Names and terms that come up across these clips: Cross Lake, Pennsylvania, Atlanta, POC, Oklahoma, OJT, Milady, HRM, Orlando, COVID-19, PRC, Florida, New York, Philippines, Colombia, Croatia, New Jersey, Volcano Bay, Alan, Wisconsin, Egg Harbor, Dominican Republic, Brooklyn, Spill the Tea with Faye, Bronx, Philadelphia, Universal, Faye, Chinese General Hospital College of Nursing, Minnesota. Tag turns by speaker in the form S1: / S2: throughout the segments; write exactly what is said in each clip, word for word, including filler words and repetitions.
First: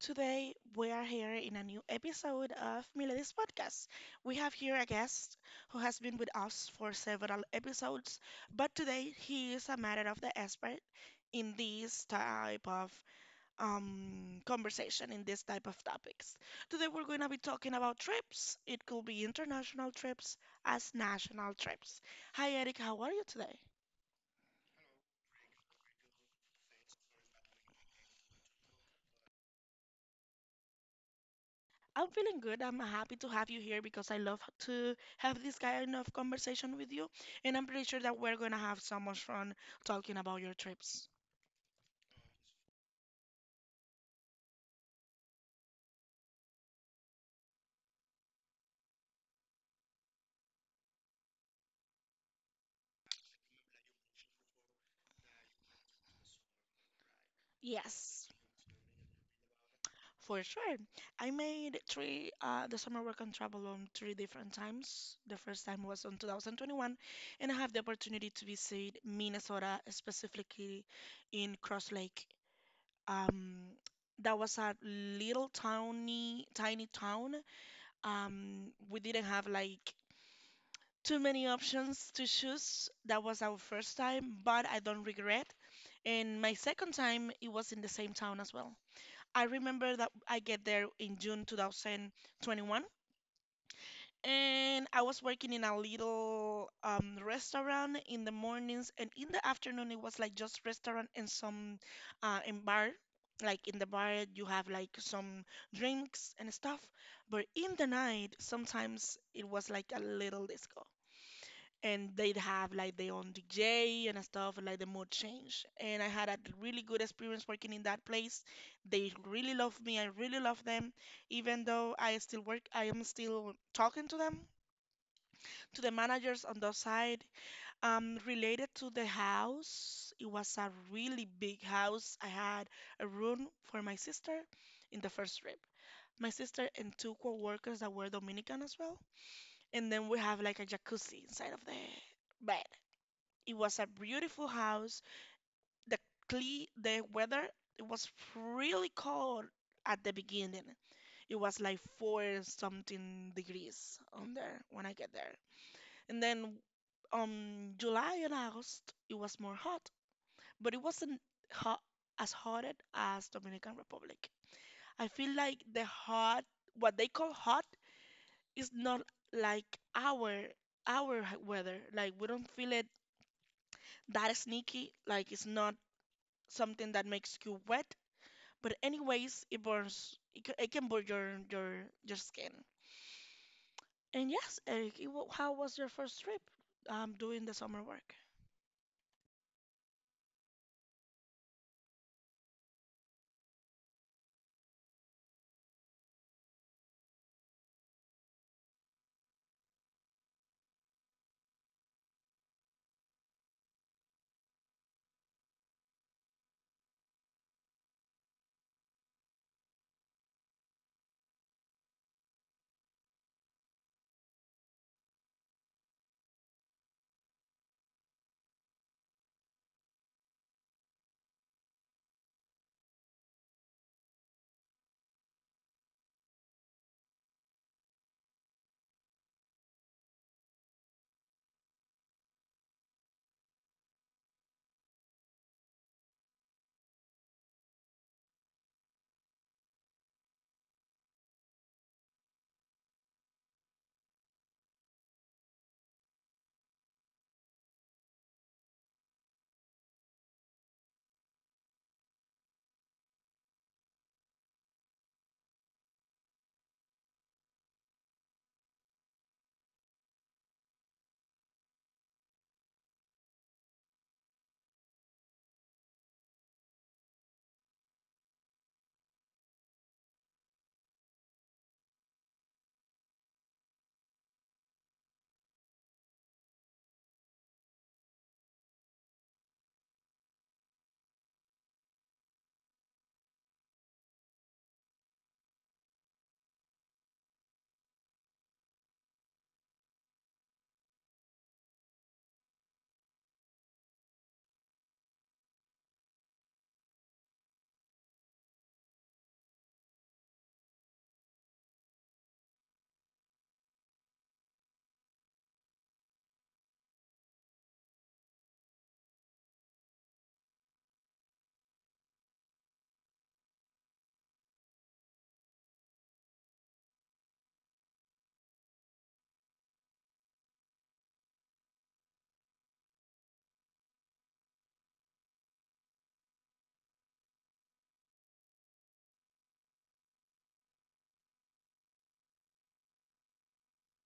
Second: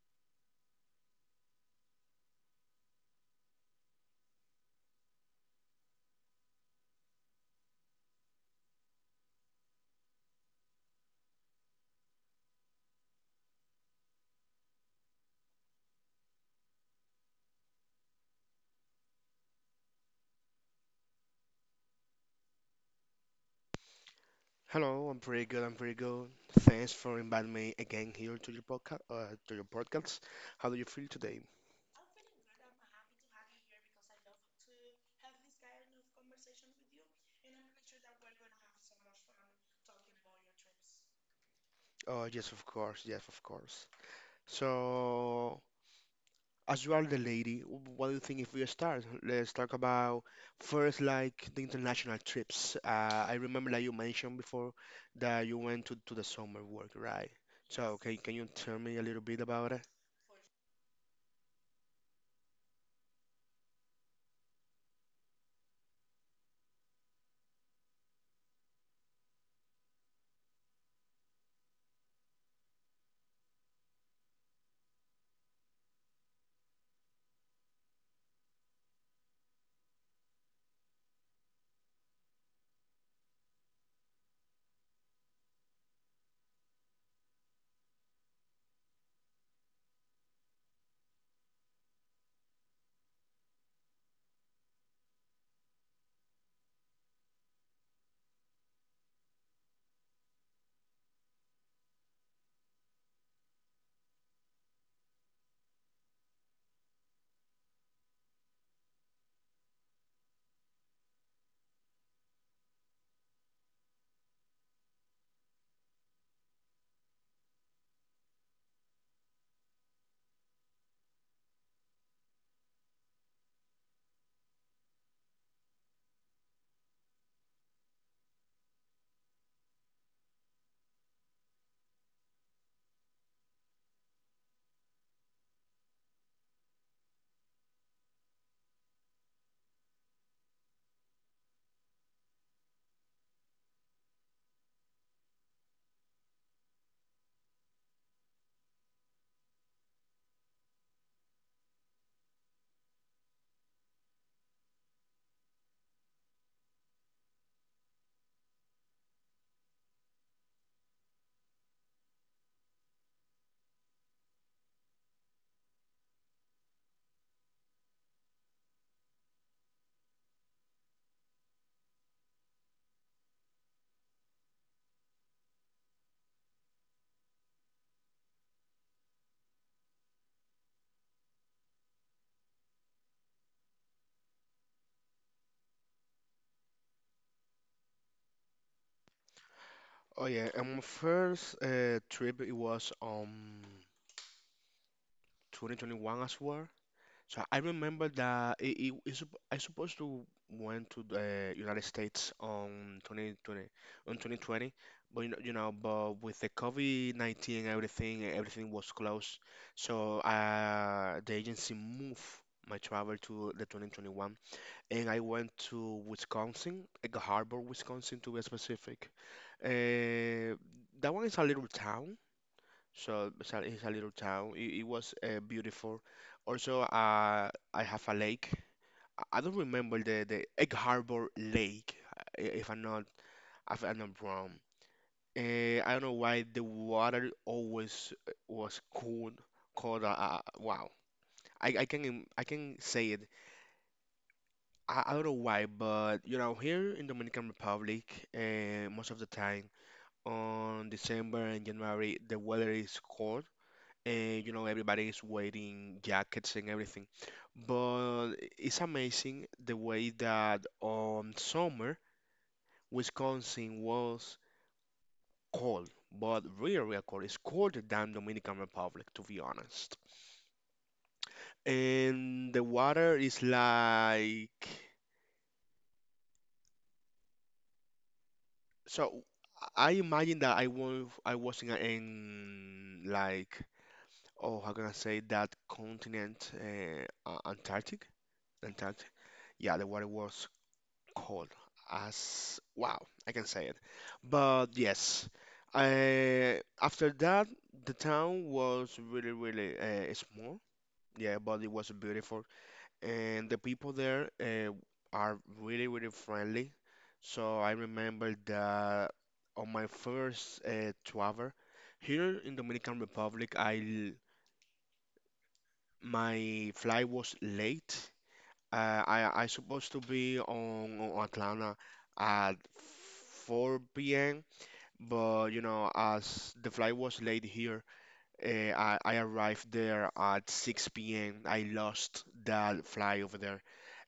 S1: Today we are here in a new episode of Milady's podcast. We have here a guest who has been with us for several episodes, but today he is a matter of the expert in this type of um, conversation, in this type of topics. Today we're going to be talking about trips. It could be international trips as national trips. Hi, Eric, how are you today?
S2: Hello, I'm pretty good. I'm pretty good. Thanks for inviting me again here to your podcast. Uh, to your podcast. How do you feel today?
S1: I'm feeling good. I'm happy to have you here because I love to have this kind of conversation with you, and I'm pretty sure that we're gonna have so much fun talking about your trips.
S2: Oh, yes, of course. Yes, of course. So, as you are the lady, what do you think if we start? Let's talk about first, like the international trips. Uh, I remember that you mentioned before that you went to, to the summer work, right? So, can
S1: Yes.
S2: can you tell me a little bit about it?
S1: For sure. I made three, uh, the summer work and travel on three different times. The first time was on two thousand twenty-one, and I have the opportunity to visit Minnesota, specifically in Cross Lake. Um, that was a little tiny, tiny town. Um, we didn't have like too many options to choose. That was our first time, but I don't regret. And my second time, it was in the same town as well. I remember that I get there in June two thousand twenty-one, and I was working in a little um, restaurant in the mornings, and in the afternoon it was like just restaurant and some uh, and bar. Like in the bar, you have like some drinks and stuff, but in the night, sometimes it was like a little disco and they'd have like their own D J and stuff, like the mood change. And I had a really good experience working in that place. They really love me. I really love them. Even though I still work, I am still talking to them, to the managers on the side. Um, related to the house, it was a really big house. I had a room for my sister in the first trip. My sister and two co-workers that were Dominican as well. And then we have like a jacuzzi inside of the bed. It was a beautiful house. The cle the weather it was really cold at the beginning. It was like four something degrees on there when I get there. And then um July and August it was more hot, but it wasn't hot as hot as Dominican Republic. I feel like the hot what they call hot is not like our our weather. Like we don't feel it that sneaky. Like it's not something that makes you wet, but anyways, it burns. It, ca- it can burn your your your skin. And yes, Eric, it, wa- how was your first trip? Um, doing the summer work.
S2: Oh yeah, and my first uh, trip it was um twenty twenty-one as well. So I remember that it, it, it's supp- I supposed to went to the United States on two thousand twenty on twenty twenty, but you know, you know, but with the COVID nineteen everything everything was closed. So uh, the agency moved my travel to the twenty twenty-one, and I went to Wisconsin, Egg Harbor, Wisconsin to be specific. Uh, that one is a little town. So it's a, it's a little town. It, it was uh, beautiful. Also, uh, I have a lake. I I don't remember the, the Egg Harbor Lake, uh, i- if I'm not if I'm not wrong. Uh, I don't know why the water always uh, was cold, cold. Uh, uh, wow, I, I can im- I can say it. I, I don't know why, but you know, here in Dominican Republic, uh, most of the time on December and January, the weather is cold, and you know everybody is wearing jackets and everything. But it's amazing the way that on summer Wisconsin was cold, but real, real cold. It's colder than Dominican Republic, to be honest. And the water is like so. I imagine that I was I was in, a- in like, oh, how can I say that continent, uh, uh, Antarctic Antarctic. Yeah, the water was Cold as, wow, I can say it. But yes, I, after that, the town was really, really uh, small. Yeah, but it was beautiful, and the people there uh, are really, really friendly. So I remember that on my first uh, travel here in Dominican Republic, I l- my flight was late. uh, I I supposed to be on, on Atlanta at four p m. But you know, as the flight was late here, uh, I I arrived there at six p m. I lost that flight over there,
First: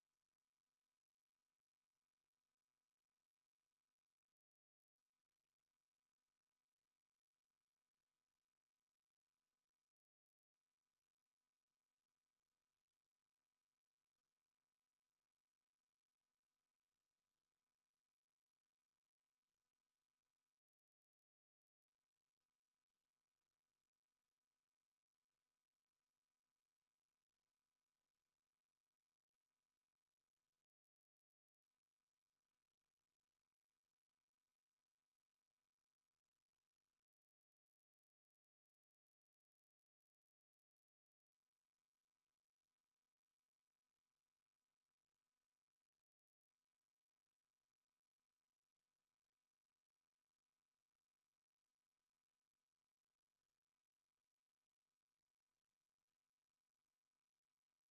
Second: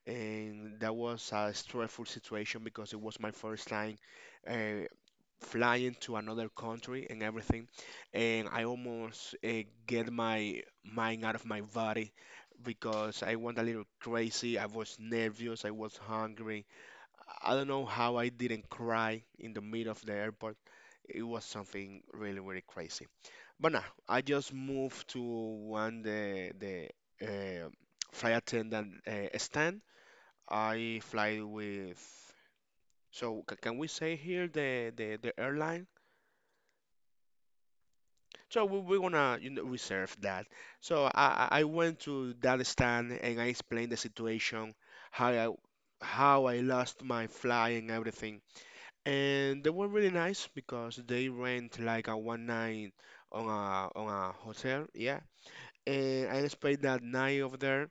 S2: and that was a stressful situation because it was my first time, Uh, flying to another country and everything, and I almost uh, get my mind out of my body because I went a little crazy. I was nervous. I was hungry. I don't know how I didn't cry in the middle of the airport. It was something really, really crazy. But now I just moved to one, the the uh, flight attendant uh, stand I fly with. So c- can we say here the the the airline? So we, we're gonna, you know, reserve that. So I, I I went to that stand and I explained the situation, how I how I lost my fly and everything. And they were really nice because they rent like a one night on a on a hotel, yeah. And I spent that night over there.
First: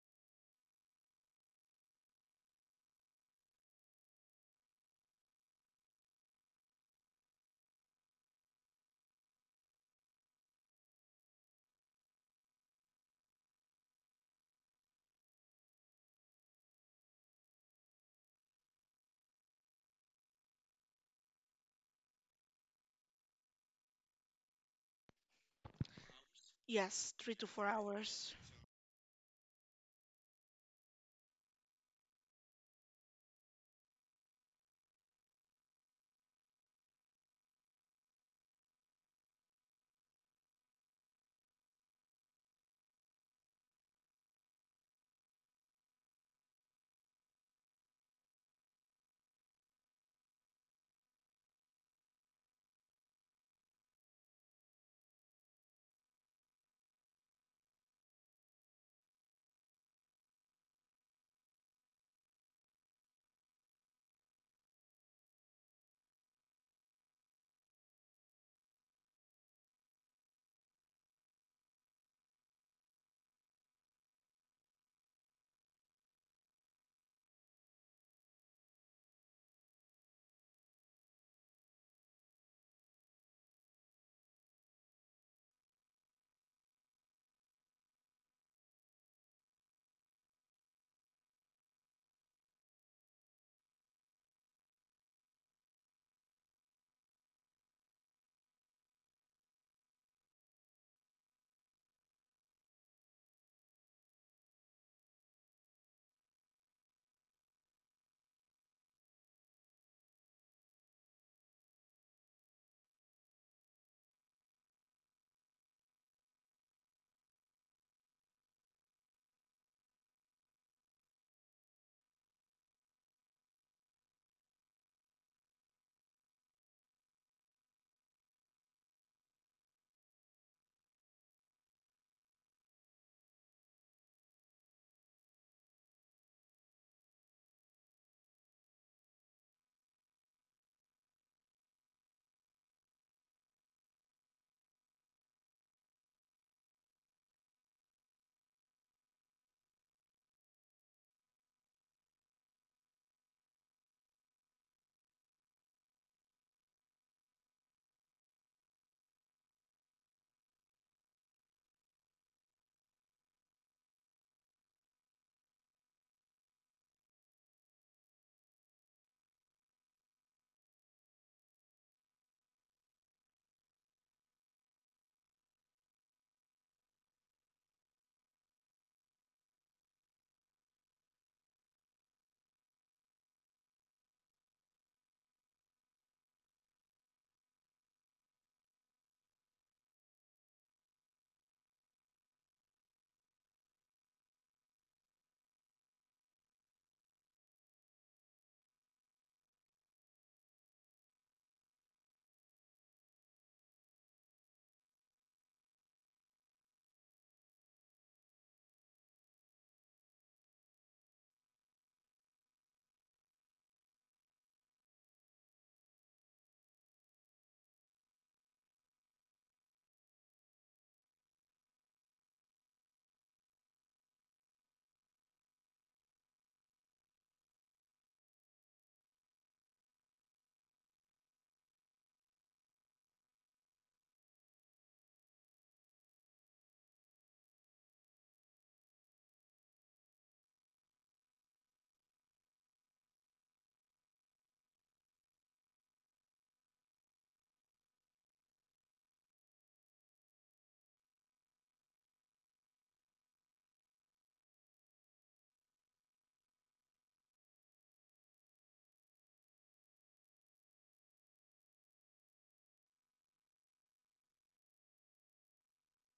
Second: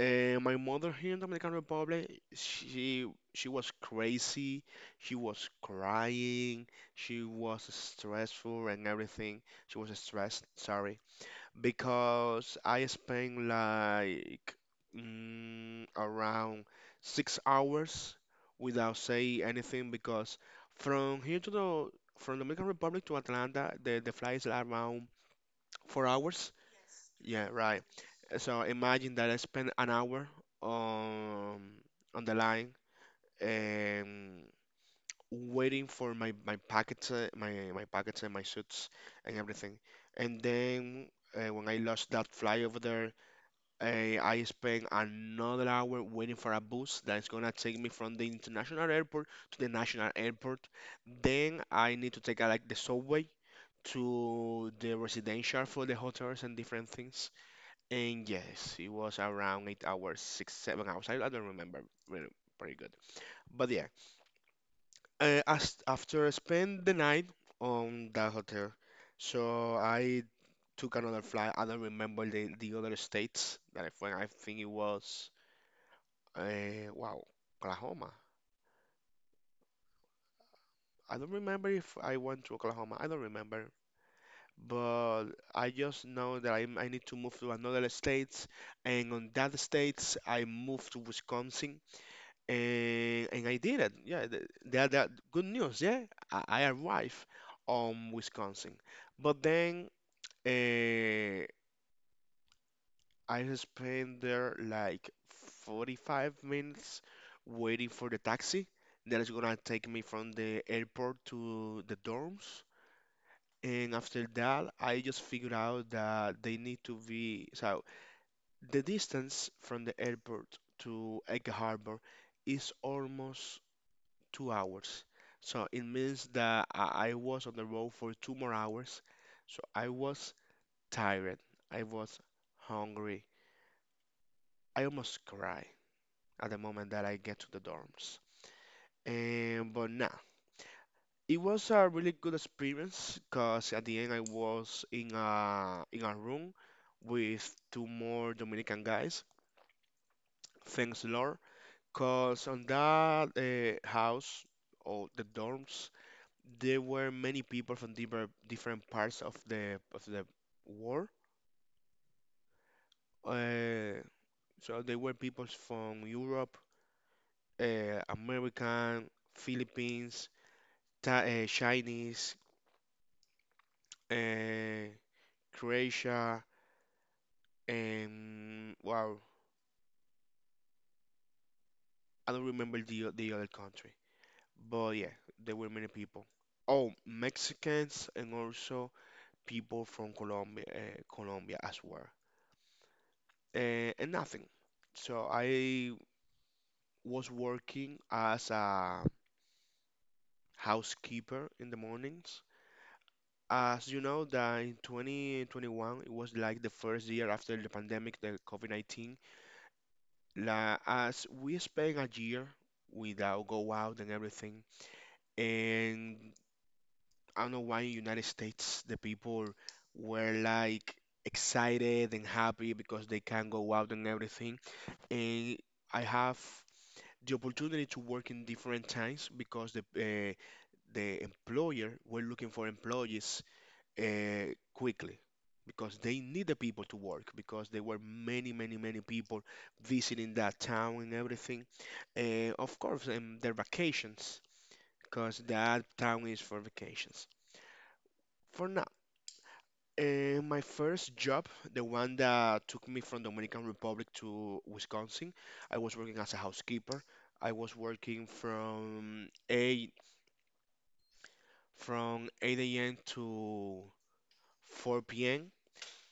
S2: And my mother here in Dominican Republic, she she was crazy. She was crying. She was stressful and everything. She was stressed, sorry, because I spend like, mm, around six hours without saying anything because from here to the from Dominican Republic to Atlanta, the the flight is around four hours.
S1: Yes, three to
S2: Yeah,
S1: four
S2: right.
S1: hours.
S2: So imagine that I spend an hour um on the line and waiting for my my packets, uh, my my packets and my suits and everything. And then uh, when I lost that fly over there, Eh, I spent another hour waiting for a bus that's gonna take me from the international airport to the national airport. Then I need to take uh, like the subway to the residential for the hotels and different things. And yes, it was around eight hours, six, seven hours. I, I don't remember really pretty good. But yeah, uh, as, after I spent the night on that hotel, so I took another flight. I don't remember the, the other states that I went. I think it was. Uh, wow, Oklahoma. I don't remember if I went to Oklahoma. I don't remember. But I just know that I, I need to move to another states, and on that states I moved to Wisconsin, and and I did it. Yeah, th- that that good news. Yeah, I, I arrived on Wisconsin, but then. Uh, I spent there like forty-five minutes waiting for the taxi that is gonna take me from the airport to the dorms. And after that, I just figured out that they need to be so the distance from the airport to Egg Harbor is almost two hours. So it means that I I was on the road for two more hours. So I was tired. I was hungry. I almost cried at the moment that I get to the dorms. And but nah, it was a really good experience because at the end I was in a in a room with two more Dominican guys. Thanks, Lord, because on that uh, house or the dorms there were many people from different different parts of the of the world. Uh, so there were people from Europe, uh, American, Philippines, Tha- uh, Chinese, uh, Croatia, and wow, I don't remember the o- the other country, but yeah, there were many people. Oh, Mexicans and also people from Colombia, uh, Colombia as well, uh, and nothing. So I was working as a housekeeper in the mornings. As you know, that in two thousand twenty-one, it was like the first year after the pandemic, the COVID nineteen. La, as we spent a year without go out and everything, and I don't know why in United States the people were like excited and happy because they can go out and everything. And I have the opportunity to work in different times because the uh, the employer were looking for employees uh, quickly because they need the people to work because there were many many many people visiting that town and everything, uh, of course, and their vacations, because that town is for vacations. For now, uh, my first job, the one that took me from Dominican Republic to Wisconsin, I was working as a housekeeper. I was working from 8 from eight a.m. to four p.m.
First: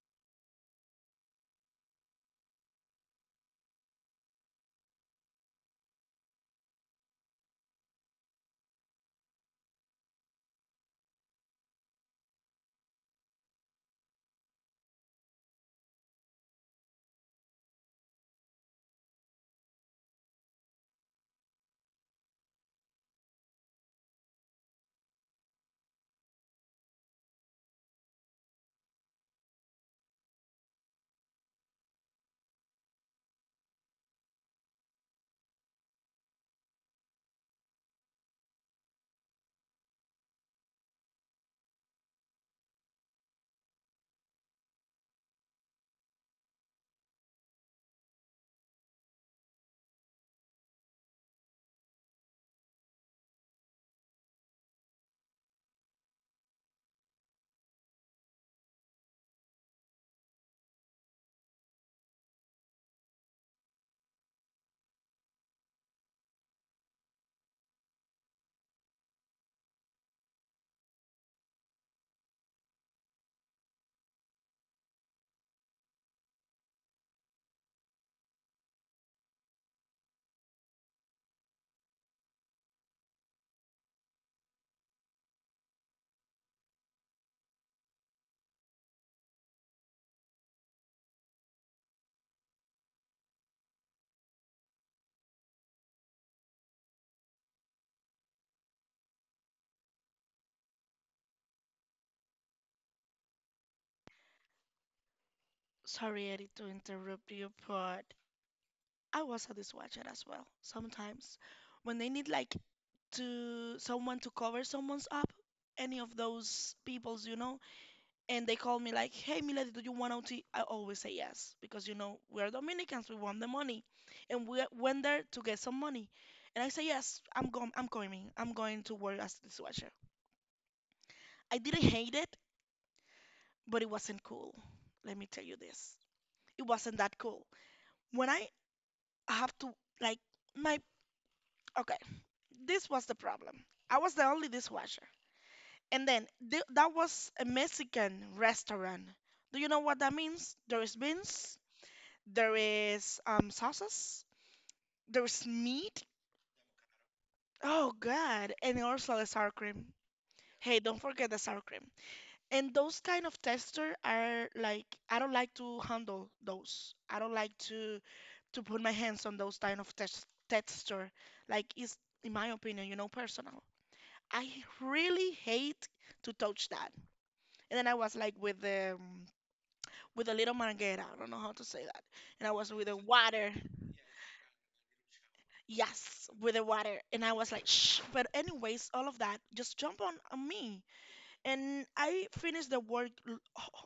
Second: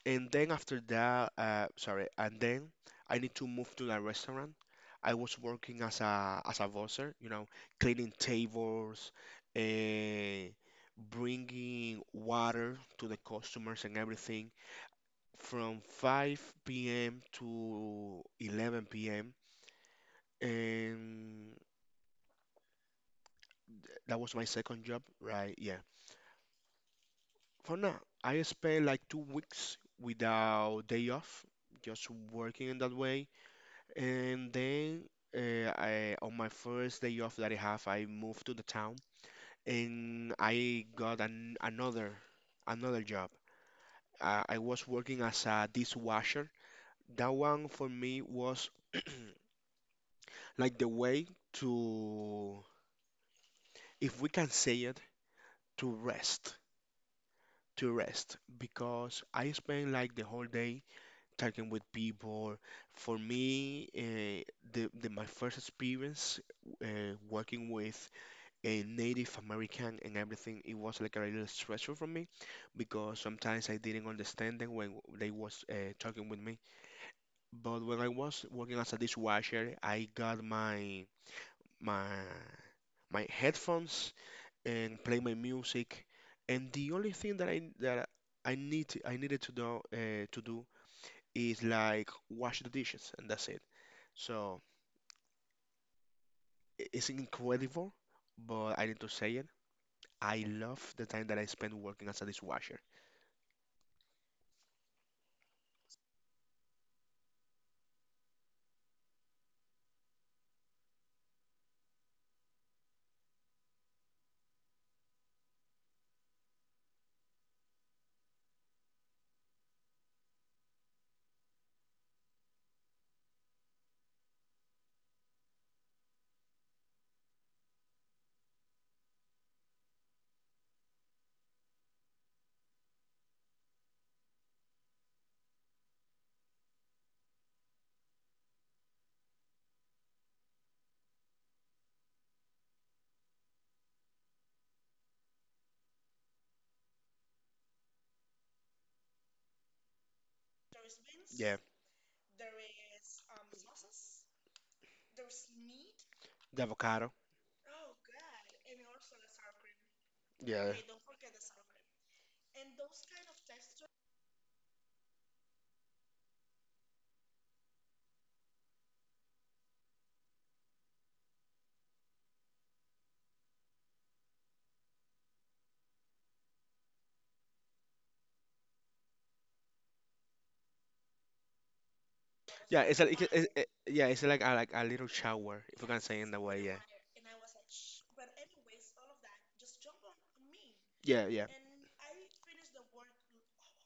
S2: And then after that, uh, sorry, and then I need to move to the restaurant. I was working as a as a busser, you know, cleaning tables, uh, bringing water to the customers and everything from five p m to eleven p m. And that was my second job, right? Yeah. For now, I spent like two weeks without day off, just working in that way. And then uh, I, on my first day off that I have, I moved to the town and I got an, another another job. Uh, I was working as a dishwasher. That one for me was like the way to, if we can say it, to rest, to rest, because I spend like the whole day talking with people. For me, uh, the, the my first experience uh, working with a Native American and everything, it was like a little stressful for me because sometimes I didn't understand them when they was uh, talking with me. But when I was working as a dishwasher, I got my my my headphones and play my music. And the only thing that I that I need I needed to do uh, to do is like wash the dishes, and that's it. So i- it's incredible, but I need to say it. I love the time that I spent working as a dishwasher.
S1: Sorry, Eric, to interrupt you, but I was a dishwasher as well. Sometimes, when they need like to someone to cover someone's up, any of those peoples, you know, and they call me like, "Hey, Milady, do you want O T?" I always say yes because you know we are Dominicans, we want the money, and we went there to get some money. And I say yes, I'm going, I'm going, I'm going to work as a dishwasher. I didn't hate it, but it wasn't cool. Let me tell you this, it wasn't that cool. When I have to, like, my, okay, this was the problem. I was the only dishwasher, and then th- that was a Mexican restaurant. Do you know what that means? There is
S2: Yeah,
S1: beans. There is um sauces. There's meat.
S2: the avocado.
S1: Oh God, and also the sour cream.
S2: Yeah,
S1: Hey, don't forget the sour cream. And those kind of texture are like I don't like to handle those. I don't like to to put my hands on those kind of tex texture. Like it's in my opinion, you know, personal. I really hate to touch that. And then I was like with the um, with a little manguera. I don't know how to say that. And I was
S2: yeah.
S1: with the
S2: It's like it, it,
S1: water.
S2: it, yeah, it's like a, like a little shower, if we can say
S1: Yes,
S2: in that
S1: with
S2: way.
S1: the
S2: Yeah,
S1: water. And I was like, shh. But anyways, all of that, just jump on, on me.
S2: yeah, yeah,
S1: And I finished the work l-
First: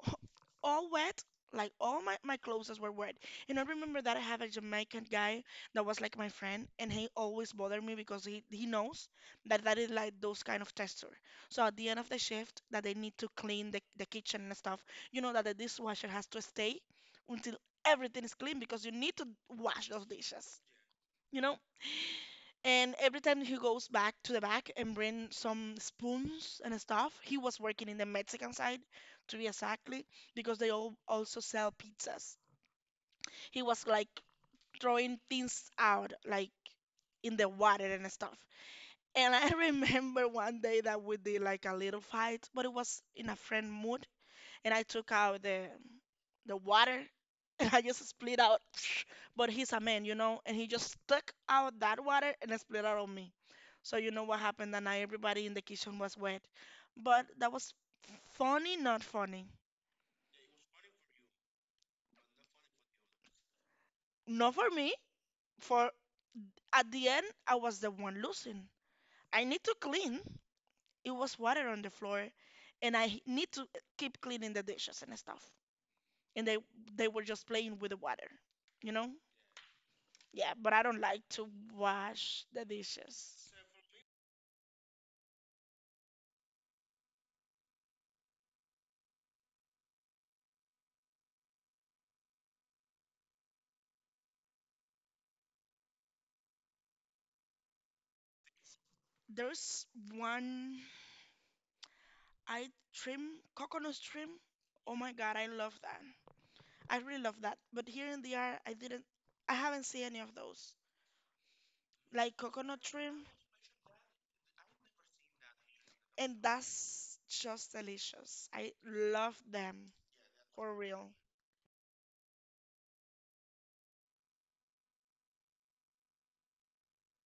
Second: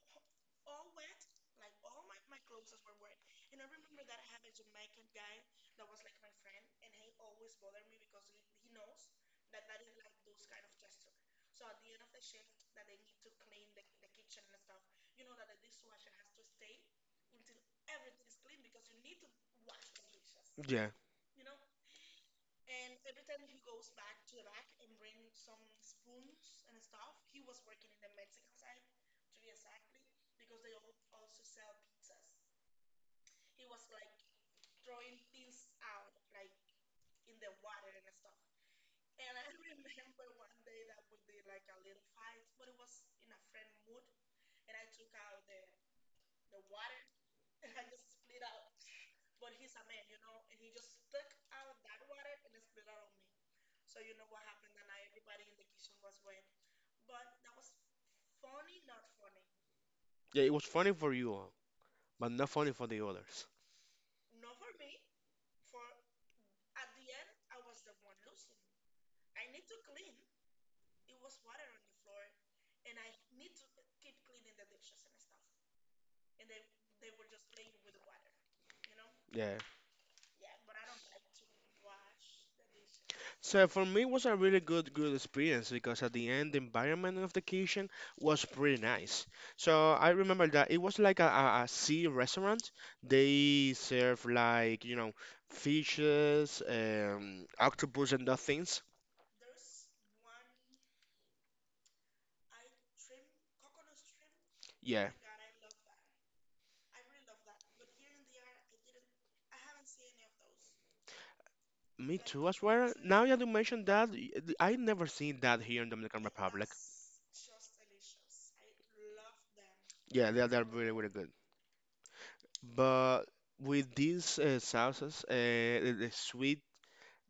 S1: all wet. Like all my, my clothes were wet. And I remember that I have a Jamaican guy that was like my friend, and he always bothered me because he, he knows that that is like those kind of texture. So at the end of the shift, that they need to clean the, the kitchen and stuff, you know that the dishwasher has to stay until everything is clean because you need to wash those dishes.
S2: yeah,
S1: You know? And every time he goes back to the back and bring some spoons and stuff, he was working in the Mexican side, to be exactly, because they all also sell pizzas. He was like throwing things out, like in the water and stuff. And I remember one day that we did like a little fight, but it was in a friend mood and I took out the the water and I just split out. But he's a man, you know, and he just stuck out that water and it split out on me. So you know what happened that night? Everybody in the kitchen was wet. But that was funny, not funny.
S2: yeah. It was funny for you, but not funny for the others.
S1: Not for me. For at the end, I was the one losing. I need to clean. It was water on the floor, and I need to keep cleaning the dishes and stuff. And they they were just playing with the water, you know.
S2: Yeah.
S1: Yeah, but I don't like to wash the dishes.
S2: So for me, it was a really good good experience because at the end, the environment of the kitchen was pretty nice. So I remember that it was like a, a, a sea restaurant. They serve like, you know fishes, um, octopus, and those things.
S1: There's one I trim, coconut trim. Oh
S2: Yeah,
S1: my God, I love that. I really love that. But here in the art, I didn't, I haven't seen any of those.
S2: me
S1: Like
S2: too. I
S1: coconut
S2: swear. Now
S1: trim,
S2: that you mentioned that, y- I never seen that here in Dominican
S1: and
S2: Republic.
S1: that's just delicious. I love them
S2: Yeah, they're they're
S1: for
S2: really, really
S1: real.
S2: good. But with these uh, sauces, uh, the, the sweet,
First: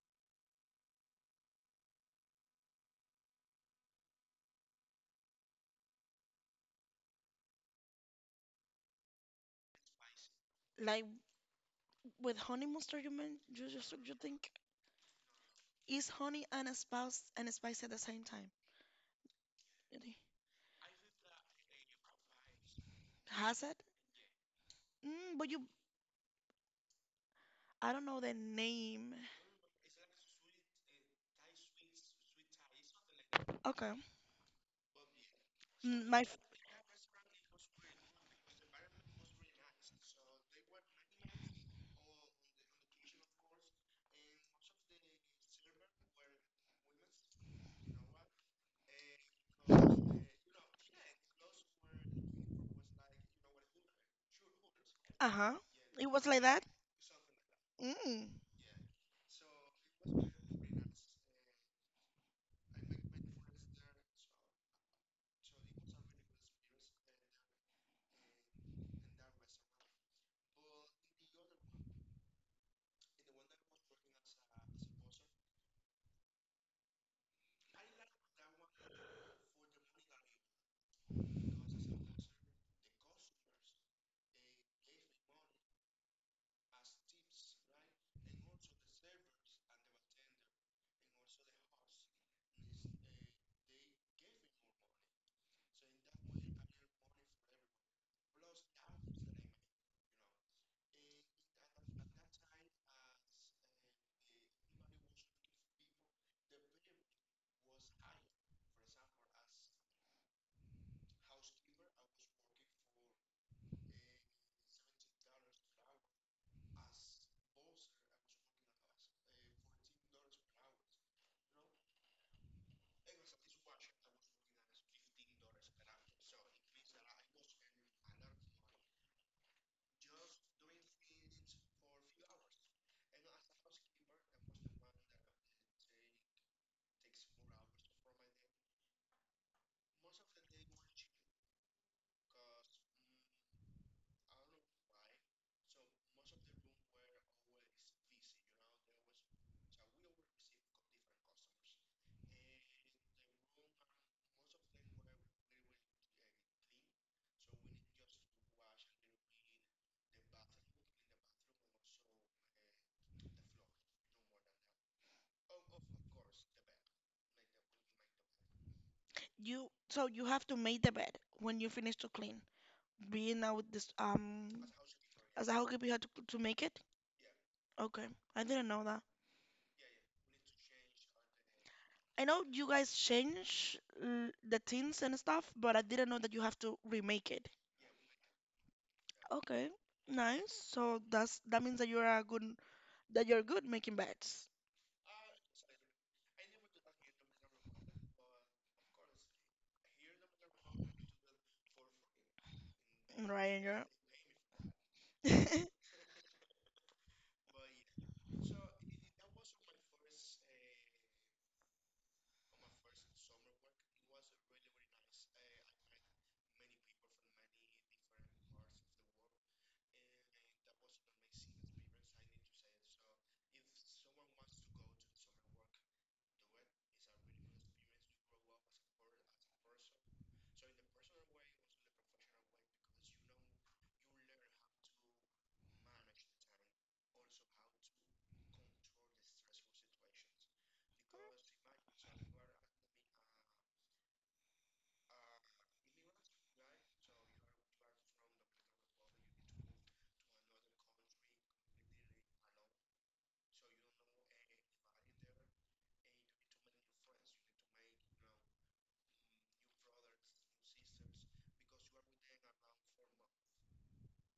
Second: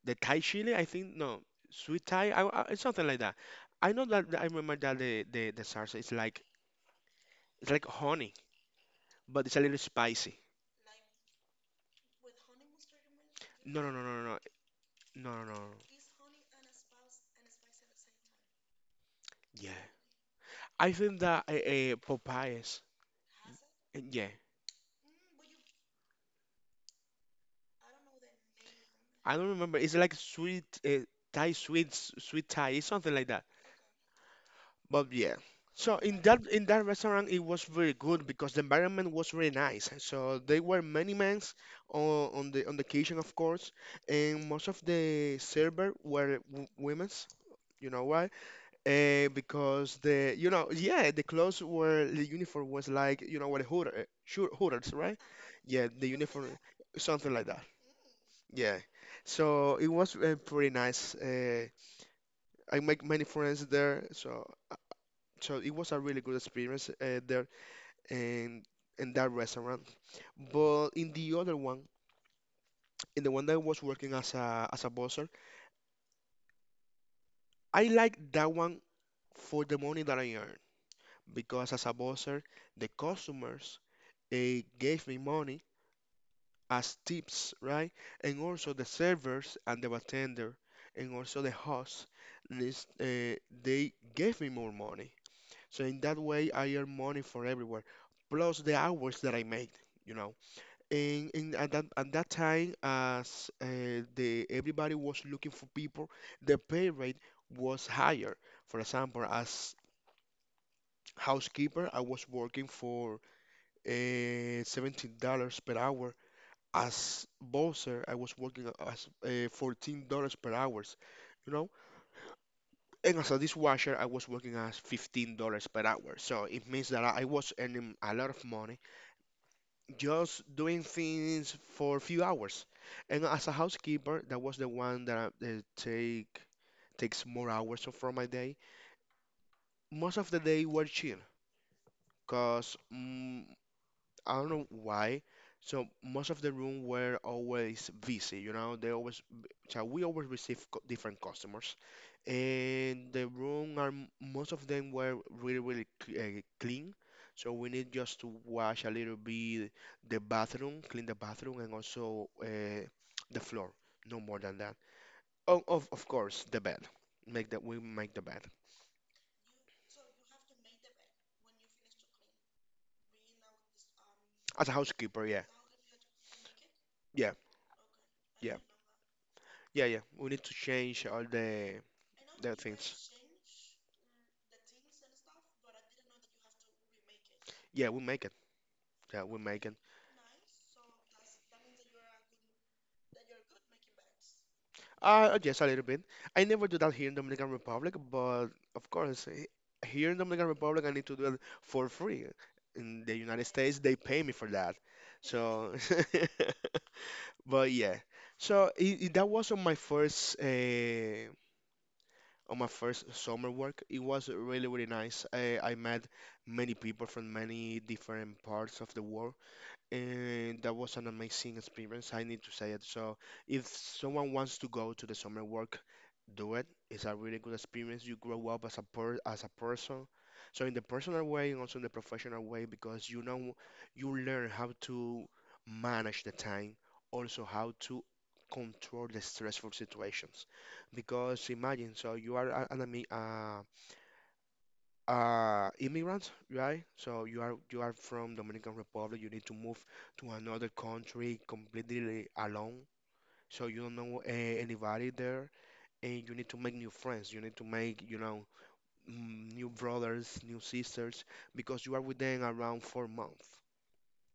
S2: the Thai chili, I think, no, sweet Thai, I, I, it's something like that. I know that I remember that the, the, the salsa is like it's like honey, but it's a little spicy.
S1: Like with honey mustard, you mean you
S2: No, no,
S1: just
S2: no,
S1: you
S2: no, no,
S1: think
S2: no, no, no. No.
S1: is honey and spice and spice at the same time?
S2: Yeah,
S1: Really?
S2: I think that uh, uh, Popeyes.
S1: Has it?
S2: uh, Yeah,
S1: Mm, but you, I don't know the name.
S2: I don't remember. It's like sweet, uh, Thai sweet, s- sweet Thai. It's something like that.
S1: Okay.
S2: But yeah, so
S1: Mm,
S2: in
S1: My f-
S2: that in that restaurant it was very good because the environment was very nice. So there were many men on, on the on the kitchen, of course, and most of the server were w women's. You know why? Uh, because the you know yeah the clothes were the uniform was like you know what hooter sure hooters right?
S1: uh-huh.
S2: Yeah, the
S1: It was like
S2: uniform
S1: that.
S2: something like that.
S1: Mm.
S2: Yeah, so it was uh, pretty nice. Uh, I make many friends there, so. So it was a really good experience uh, there and in that restaurant. But in the other one, in the one that I was working as a as a buzzer, I like that one for the money that I earned because as a buzzer, the customers eh, gave me money as tips, right? And also the servers and the bartender and also the host, this, eh, they gave me more money. So in that way, I earn money for everywhere, plus the hours that I made, you know. And, and at that at that time, as uh, the everybody was looking for people, the pay rate was higher. For example, as housekeeper, I was working for uh, seventeen dollars per hour. As boxer, I was working as uh, fourteen dollars per hour. You know, and as a dishwasher, I was working as fifteen dollars per hour. So it means that I I was earning a lot of money just doing things for a few hours. And as a housekeeper, that was the one that uh, take takes more hours of from my day. Most of the day were chill, cause mm I don't know why. So most of the room were always busy, you know. They always, b- so we always receive co- different customers, and the room are m- most of them were really really cl- uh, clean. So we need just to wash a little bit the bathroom, clean the bathroom, and also uh, the floor. No more than that. Oh, of of course, the bed. Make that we make the bed
S1: You so you have to make the bed when you finish to clean. Being now with this um
S2: as a housekeeper. Yeah,
S1: as a housekeeper, you have to to make it.
S2: yeah,
S1: Okay, I
S2: yeah,
S1: didn't know that.
S2: yeah, yeah. We need to change all the
S1: I know
S2: the
S1: you guys
S2: things.
S1: change uh, the tins and stuff, but I didn't know that you have to remake it.
S2: Yeah, we make it. Yeah, we make
S1: Okay,
S2: it.
S1: nice. So that's that means that you're a good that you're good making beds.
S2: Uh, yes, a little bit. I never do that here in Dominican Republic, but of course, he- here in Dominican Republic, I need to do it for free. In the United
S1: Right,
S2: States,
S1: girl.
S2: they pay me for that. So, but yeah. So i i- that was on my first uh, on my first summer work. It was really really nice. I, I met many people from many different parts of the world. And that was an amazing experience, I need to say it. So, if someone wants to go to the summer work, do it. It's a really good experience. You grow up as a per as a person. So, in the personal way and also in the professional way, because you know you learn how to manage the time, also how to control the stressful situations. Because imagine, so you are a- an ami- uh, uh immigrants, right? So you are you are from Dominican Republic. You need to move to another country completely alone, so you don't know uh, anybody there, and you need to make new friends. You need to make, you know, mm, new brothers, new sisters, because you are with them around four months,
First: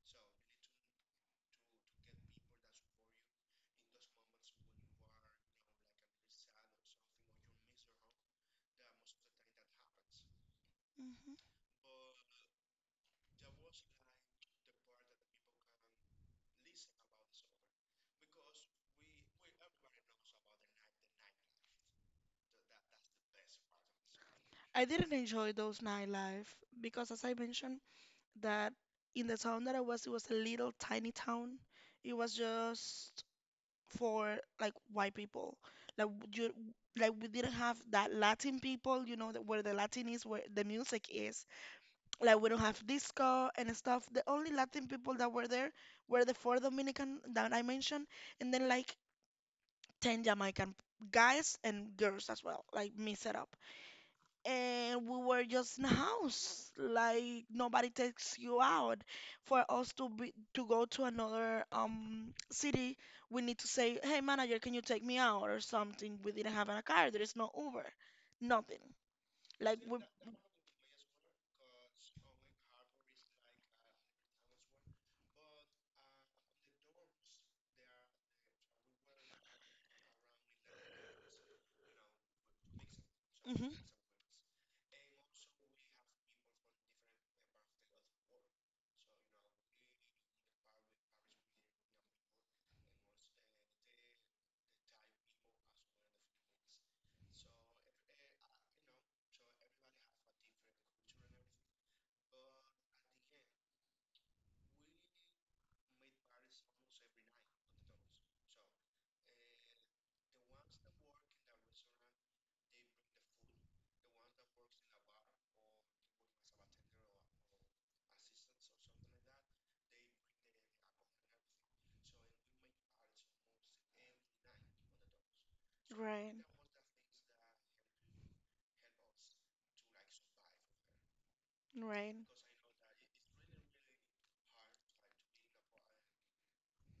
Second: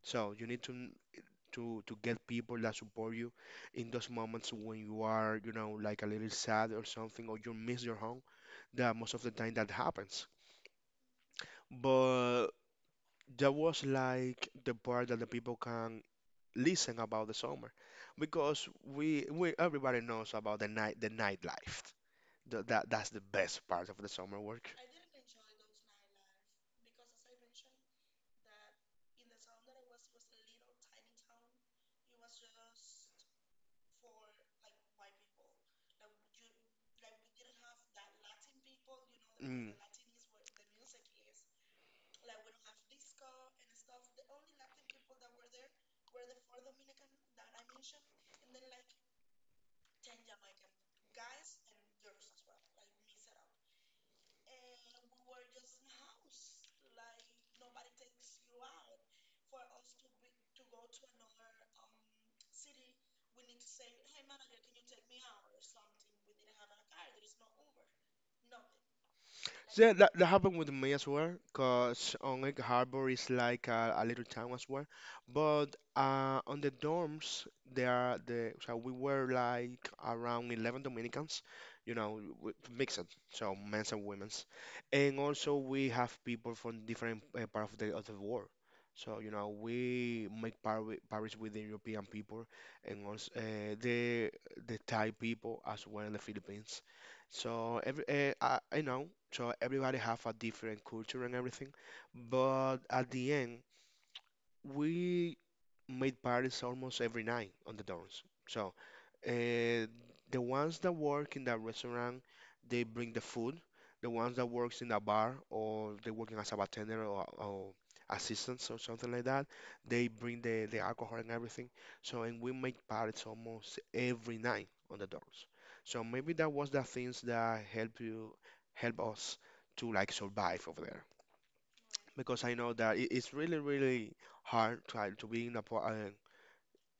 S2: so you need to n- to to get people that support you in those moments when you are, you know, like a little sad or something, or you miss your home, that most of the time that happens.
S1: Mhm.
S2: But that was like the part that the people can listen about the summer, because we we everybody knows about the night the nightlife. Th- that that's the best part of the summer work.
S1: I didn't enjoy those nightlife because, as I mentioned, that in the town that I was, it was a little tiny town. It was just for like white people. Like w- you, like we didn't have that Latin people, you know, that where
S2: Mm.
S1: the Latin is, where the music is. Like we don't have disco and stuff. The only Latin people that were there were the four Dominican that I mentioned, and then like ten Jamaican guys and girls as well, like mix it up. And we were just in a house, like nobody takes you out. For us to be to go to another um city, we need to say, "Hey manager, can you take me out?" or something. We didn't have a car. There is no Uber, nothing. Like
S2: So, yeah,
S1: we,
S2: that, that happened with me as well, because on Oneg Harbor is like a, a little town as well. But uh, on the dorms, there are the so we were like around eleven Dominicans, you know, w- mixed, so
S1: Mhm.
S2: men's and women's, and also we have people from different uh, part of the of the world. So you know, we make par Paris with the European people, and also uh, the the Thai people as well in the Philippines. So every uh, I, I know, so everybody have a different culture and everything, but at the end we made parties almost every night on the dorms. So uh, the ones that work in the restaurant, they bring the food. The ones that works in the bar or they working as a bartender or, or assistants or something like that, they bring the, the alcohol and everything. So, and we make parties almost every night on the doors. So maybe
S1: Right,
S2: that was the things that help you, help us to like survive over there.
S1: right.
S2: Because I know that it, it's really, really hard to, uh, to be in a, po- uh,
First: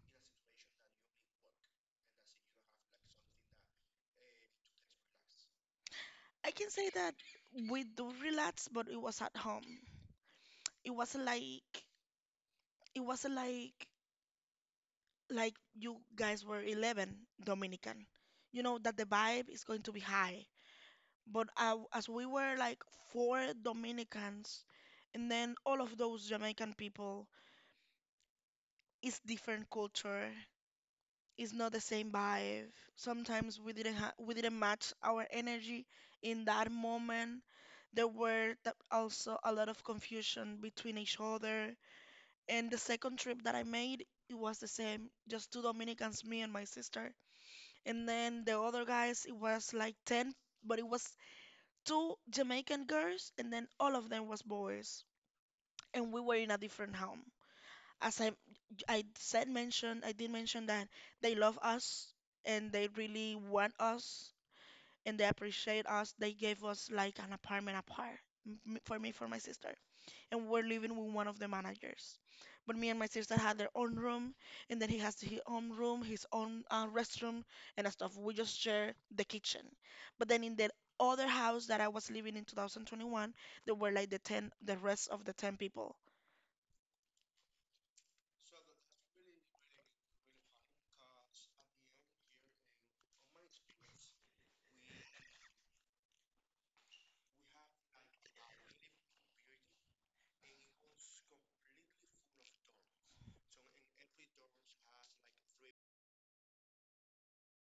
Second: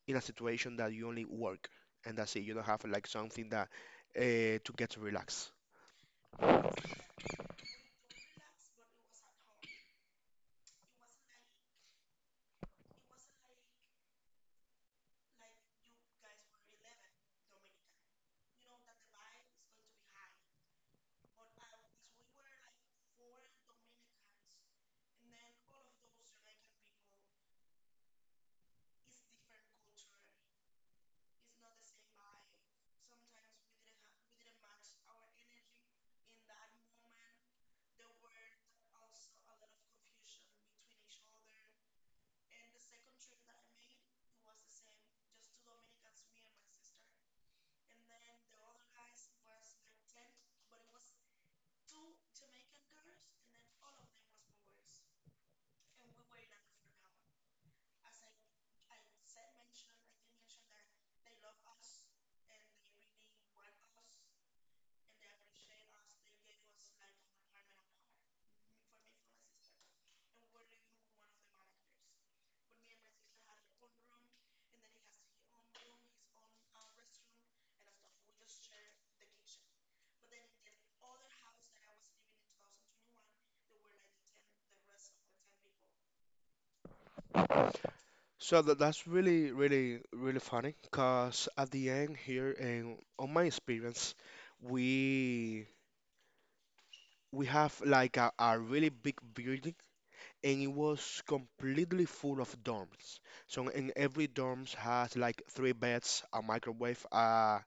S2: in a situation that you only work and that's it. You don't have like something that uh, to get to relax.
S1: I can say that we do relax, but it was at home. It was like it was like like you guys were eleven Dominican. You know that the vibe is going to be high. But uh, as we were like four Dominicans, and then all of those Jamaican people, it's different culture. It's not the same vibe. Sometimes we didn't ha we didn't match our energy in that moment. There were th- also a lot of confusion between each other. And the second trip that I made, it was the same, just two Dominicans, me and my sister. And then the other guys, it was like ten, but it was two Jamaican girls, and then all of them was boys. And we were in a different home. As I, I said, mentioned, I did mention that they love us and they really want us and they appreciate us. They gave us like an apartment apart m- for me, for my sister and we're living with one of the managers. But me and my sister had their own room, and then he has his own room, his own uh, restroom, and stuff. We just share the kitchen. But then in the other house that I was living in twenty twenty-one, there were like the ten, the rest of the ten people.
S2: So tha- that's really, really, really funny because at the end here, and on my experience, we we have like a, a really big building and it was completely full of dorms. So in every dorms has like three beds, a microwave, a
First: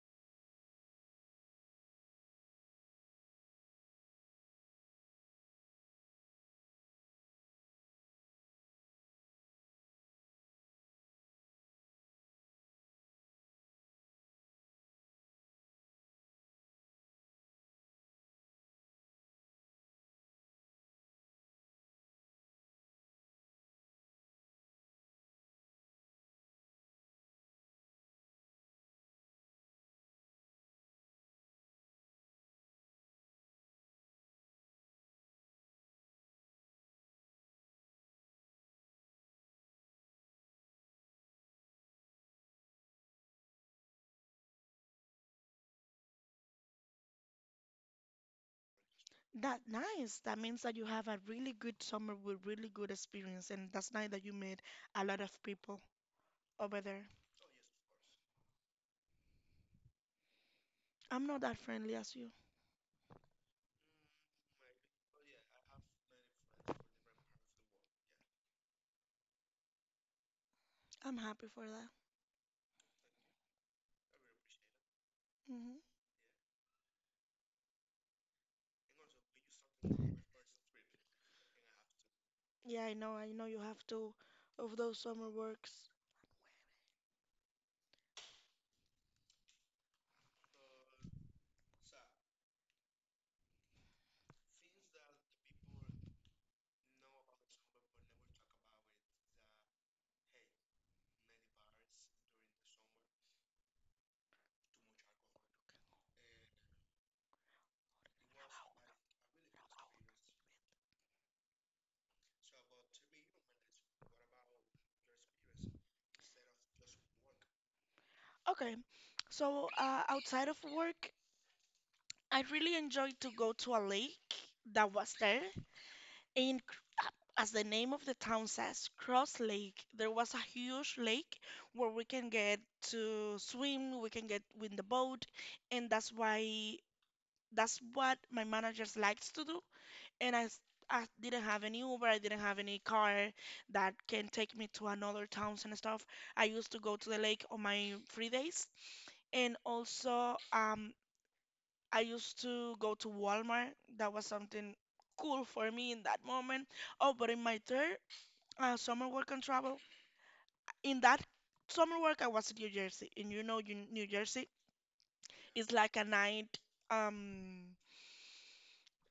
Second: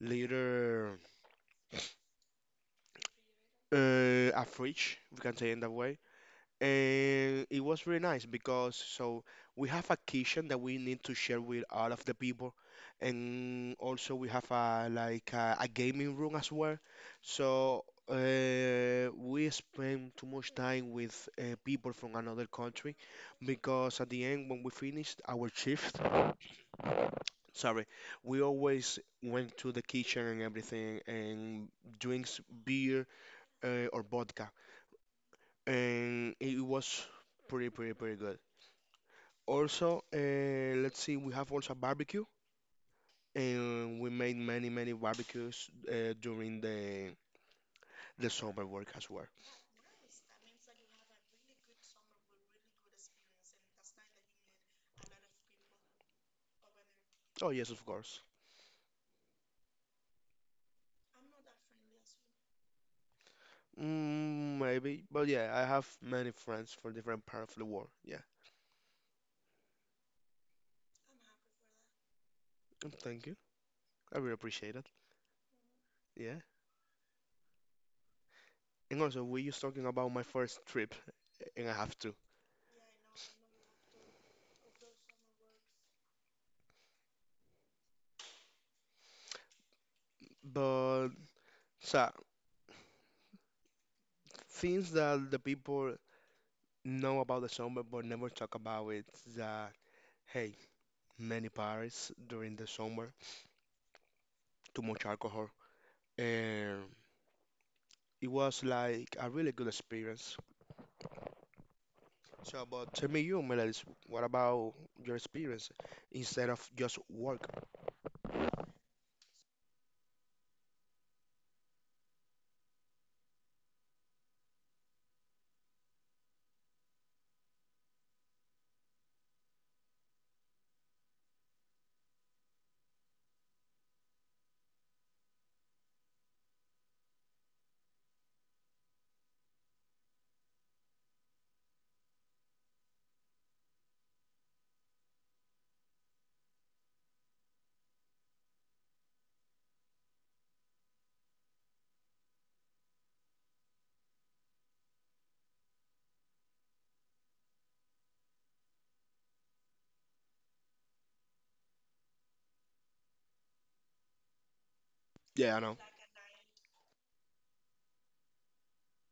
S2: little uh, a fridge, we can say in that way. And it was really nice because so we have a kitchen that we need to share with all of the people, and also we have a like a, a gaming room as well. So uh, we spend too much time with uh, people from another country because at the end when we finished our shift, sorry, we always went to the kitchen and everything and drinks beer uh, or vodka, and it was pretty pretty pretty good. Also, uh, let's see, we have also barbecue, and we made many, many barbecues uh, during the the summer work as well.
S1: That nice. That means that you have a really good summer with really good experience, and that's nice that you made a lot of people over there.
S2: Oh yes, of course.
S1: I'm not that friendly as you.
S2: Mm, maybe, but yeah, I have many friends from different parts of the world. Yeah,
S1: I'm happy for that.
S2: and thank you. I really appreciate it.
S1: Hmm.
S2: Yeah, and also we just talking about my first trip, and I have to.
S1: Yeah, I know. I know you have to of those summer works.
S2: But so things that the people know about the summer but never talk about it. Is that, hey, many parties during the summer, too much alcohol, and it was like a really good experience. So, but tell me you, Melody, what about your experience instead of just work?
S1: Okay, so uh, outside of work, I really enjoyed to go to a lake that was there. In, C- uh, as the name of the town says, Cross Lake, there was a huge lake where we can get to swim, we can get with the boat, and that's why that's what my managers likes to do. And I, s- I didn't have any Uber, I didn't have any car that can take me to another towns and stuff. I used to go to the lake on my free days. And also, um, I used to go to Walmart. That was something cool for me in that moment. Oh, but in my third uh, summer work and travel, in that summer work, I was in New Jersey. And you know, you- New Jersey
S2: Yeah, I
S1: is
S2: know.
S1: like a night, um,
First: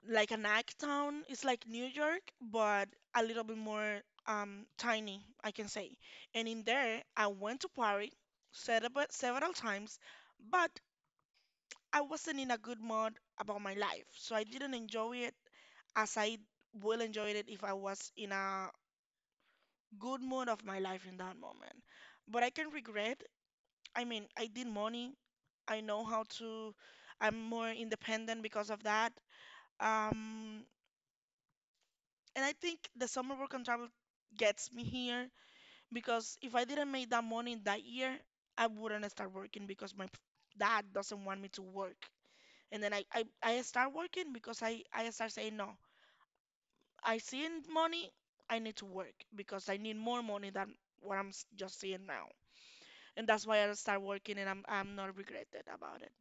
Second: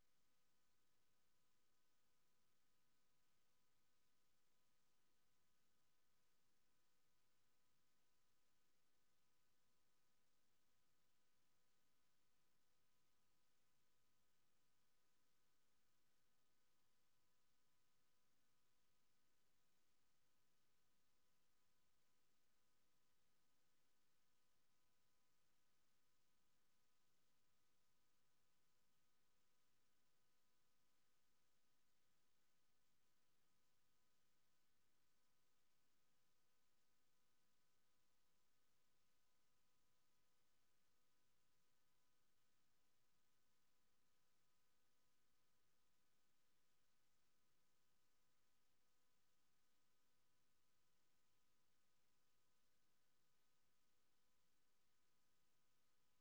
S1: like a night town. It's like New York, but a little bit more um, tiny, I can say. And in there, I went to Paris several, several times, but I wasn't in a good mood about my life, so I didn't enjoy it as I will enjoy it if I was in a good mood of my life in that moment. But I can regret. I mean, I did money. I know how to. I'm more independent because of that. Um, and I think the summer work and travel gets me here because if I didn't make that money that year, I wouldn't start working because my p- dad doesn't want me to work. And then I, I, I start working because I, I start saying no. I see money, I need to work because I need more money than what I'm s- just seeing now. And that's why I start working and I'm I'm not regretted about it.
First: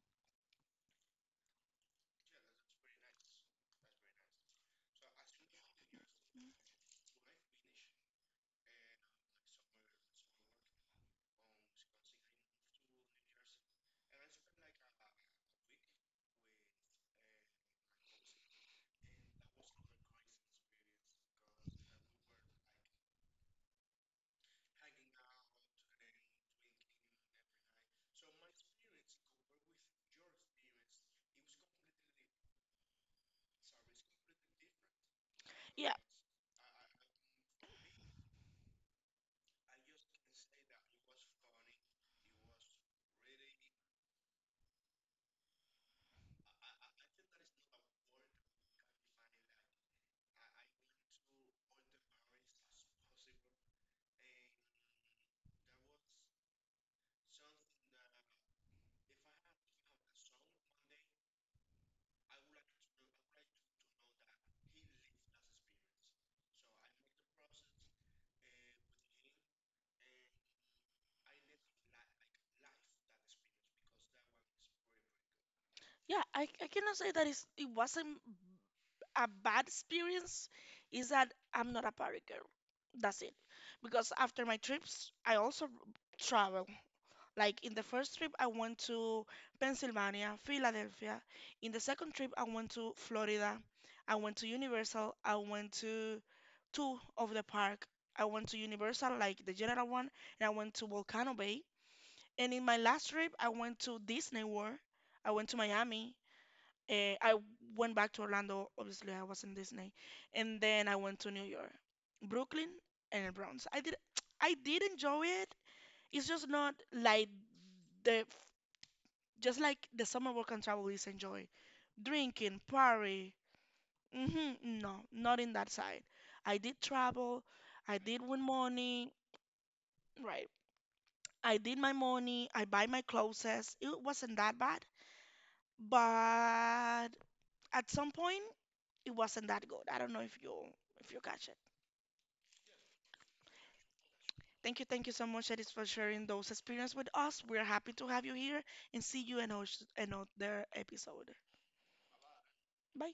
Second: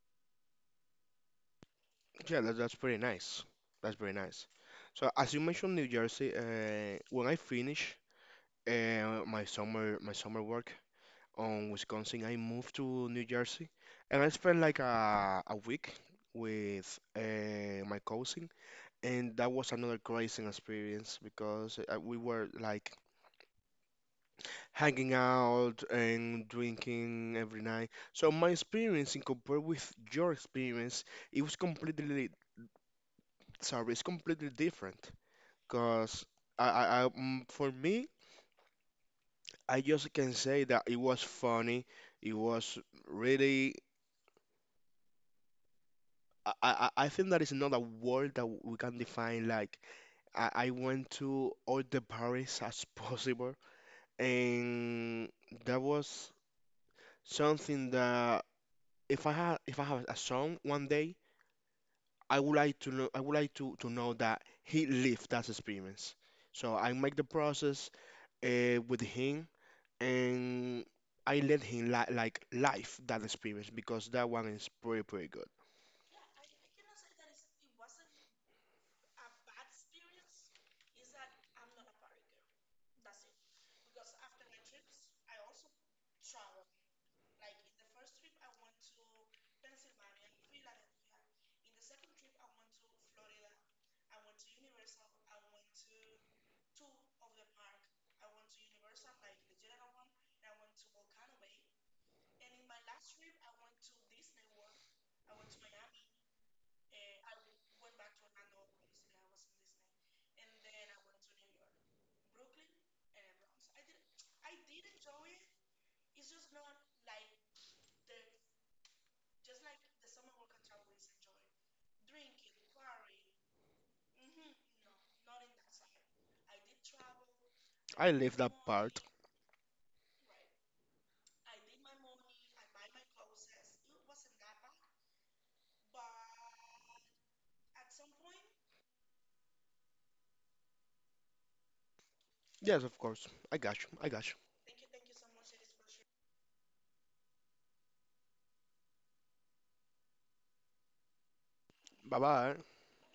S2: Yeah, that, that's pretty nice. That's pretty nice. So, as you mentioned, New Jersey, uh, when I finish uh, my summer my summer work on Wisconsin, I moved to New Jersey, and I spent like a a week with uh, my cousin, and that was another crazy experience because uh, we were like hanging out and drinking every night. So my experience in compared with your experience, it was completely sorry, it's completely different.
S1: Yeah.
S2: Cause I, I, I mm, for me, I just can say that it was funny. It was really. I, I, I I think that is not a word that we can define. Like I, I went to all the parties as possible, and that was something that if I had if I have a song one day. I would like to know I would like to, to know that he lived that experience. So I make the process uh, with him and I let him li like live that experience because that one is pretty pretty good.
S1: Yeah, I, I cannot say that it's, it wasn't a bad experience. Is that I'm not a party girl. That's it. Because after my trips, I also travel. Like in the first trip, I went to Pennsylvania, Philadelphia. In the second trip, I went to Florida. I went to Universal. I went to two of the park. I went to Universal, like the general one, and I went to Volcano Bay. And in my last trip, I went to Disney World. I went to Miami. Uh, I went back to Orlando. Obviously, I was in Disney, and then I went to New York, Brooklyn, and the Bronx. I did, I did enjoy it. It's just not like the just like the summer work and travel is enjoy. Drinking, party. Mm-hmm, no, not in that side. I did travel. I
S2: I
S1: did
S2: live
S1: win
S2: that part.
S1: money. Right. I did my money. I buy my clothes. It wasn't that bad. But at some point, it wasn't that good. I don't know if you if you catch it.
S2: Yes, of course. I got you. I got you.
S1: Thank you, thank you so much, Edis, for sharing those experiences with us. We're happy to have you here and see you in our- in another episode.
S2: Bye bye.
S1: Bye.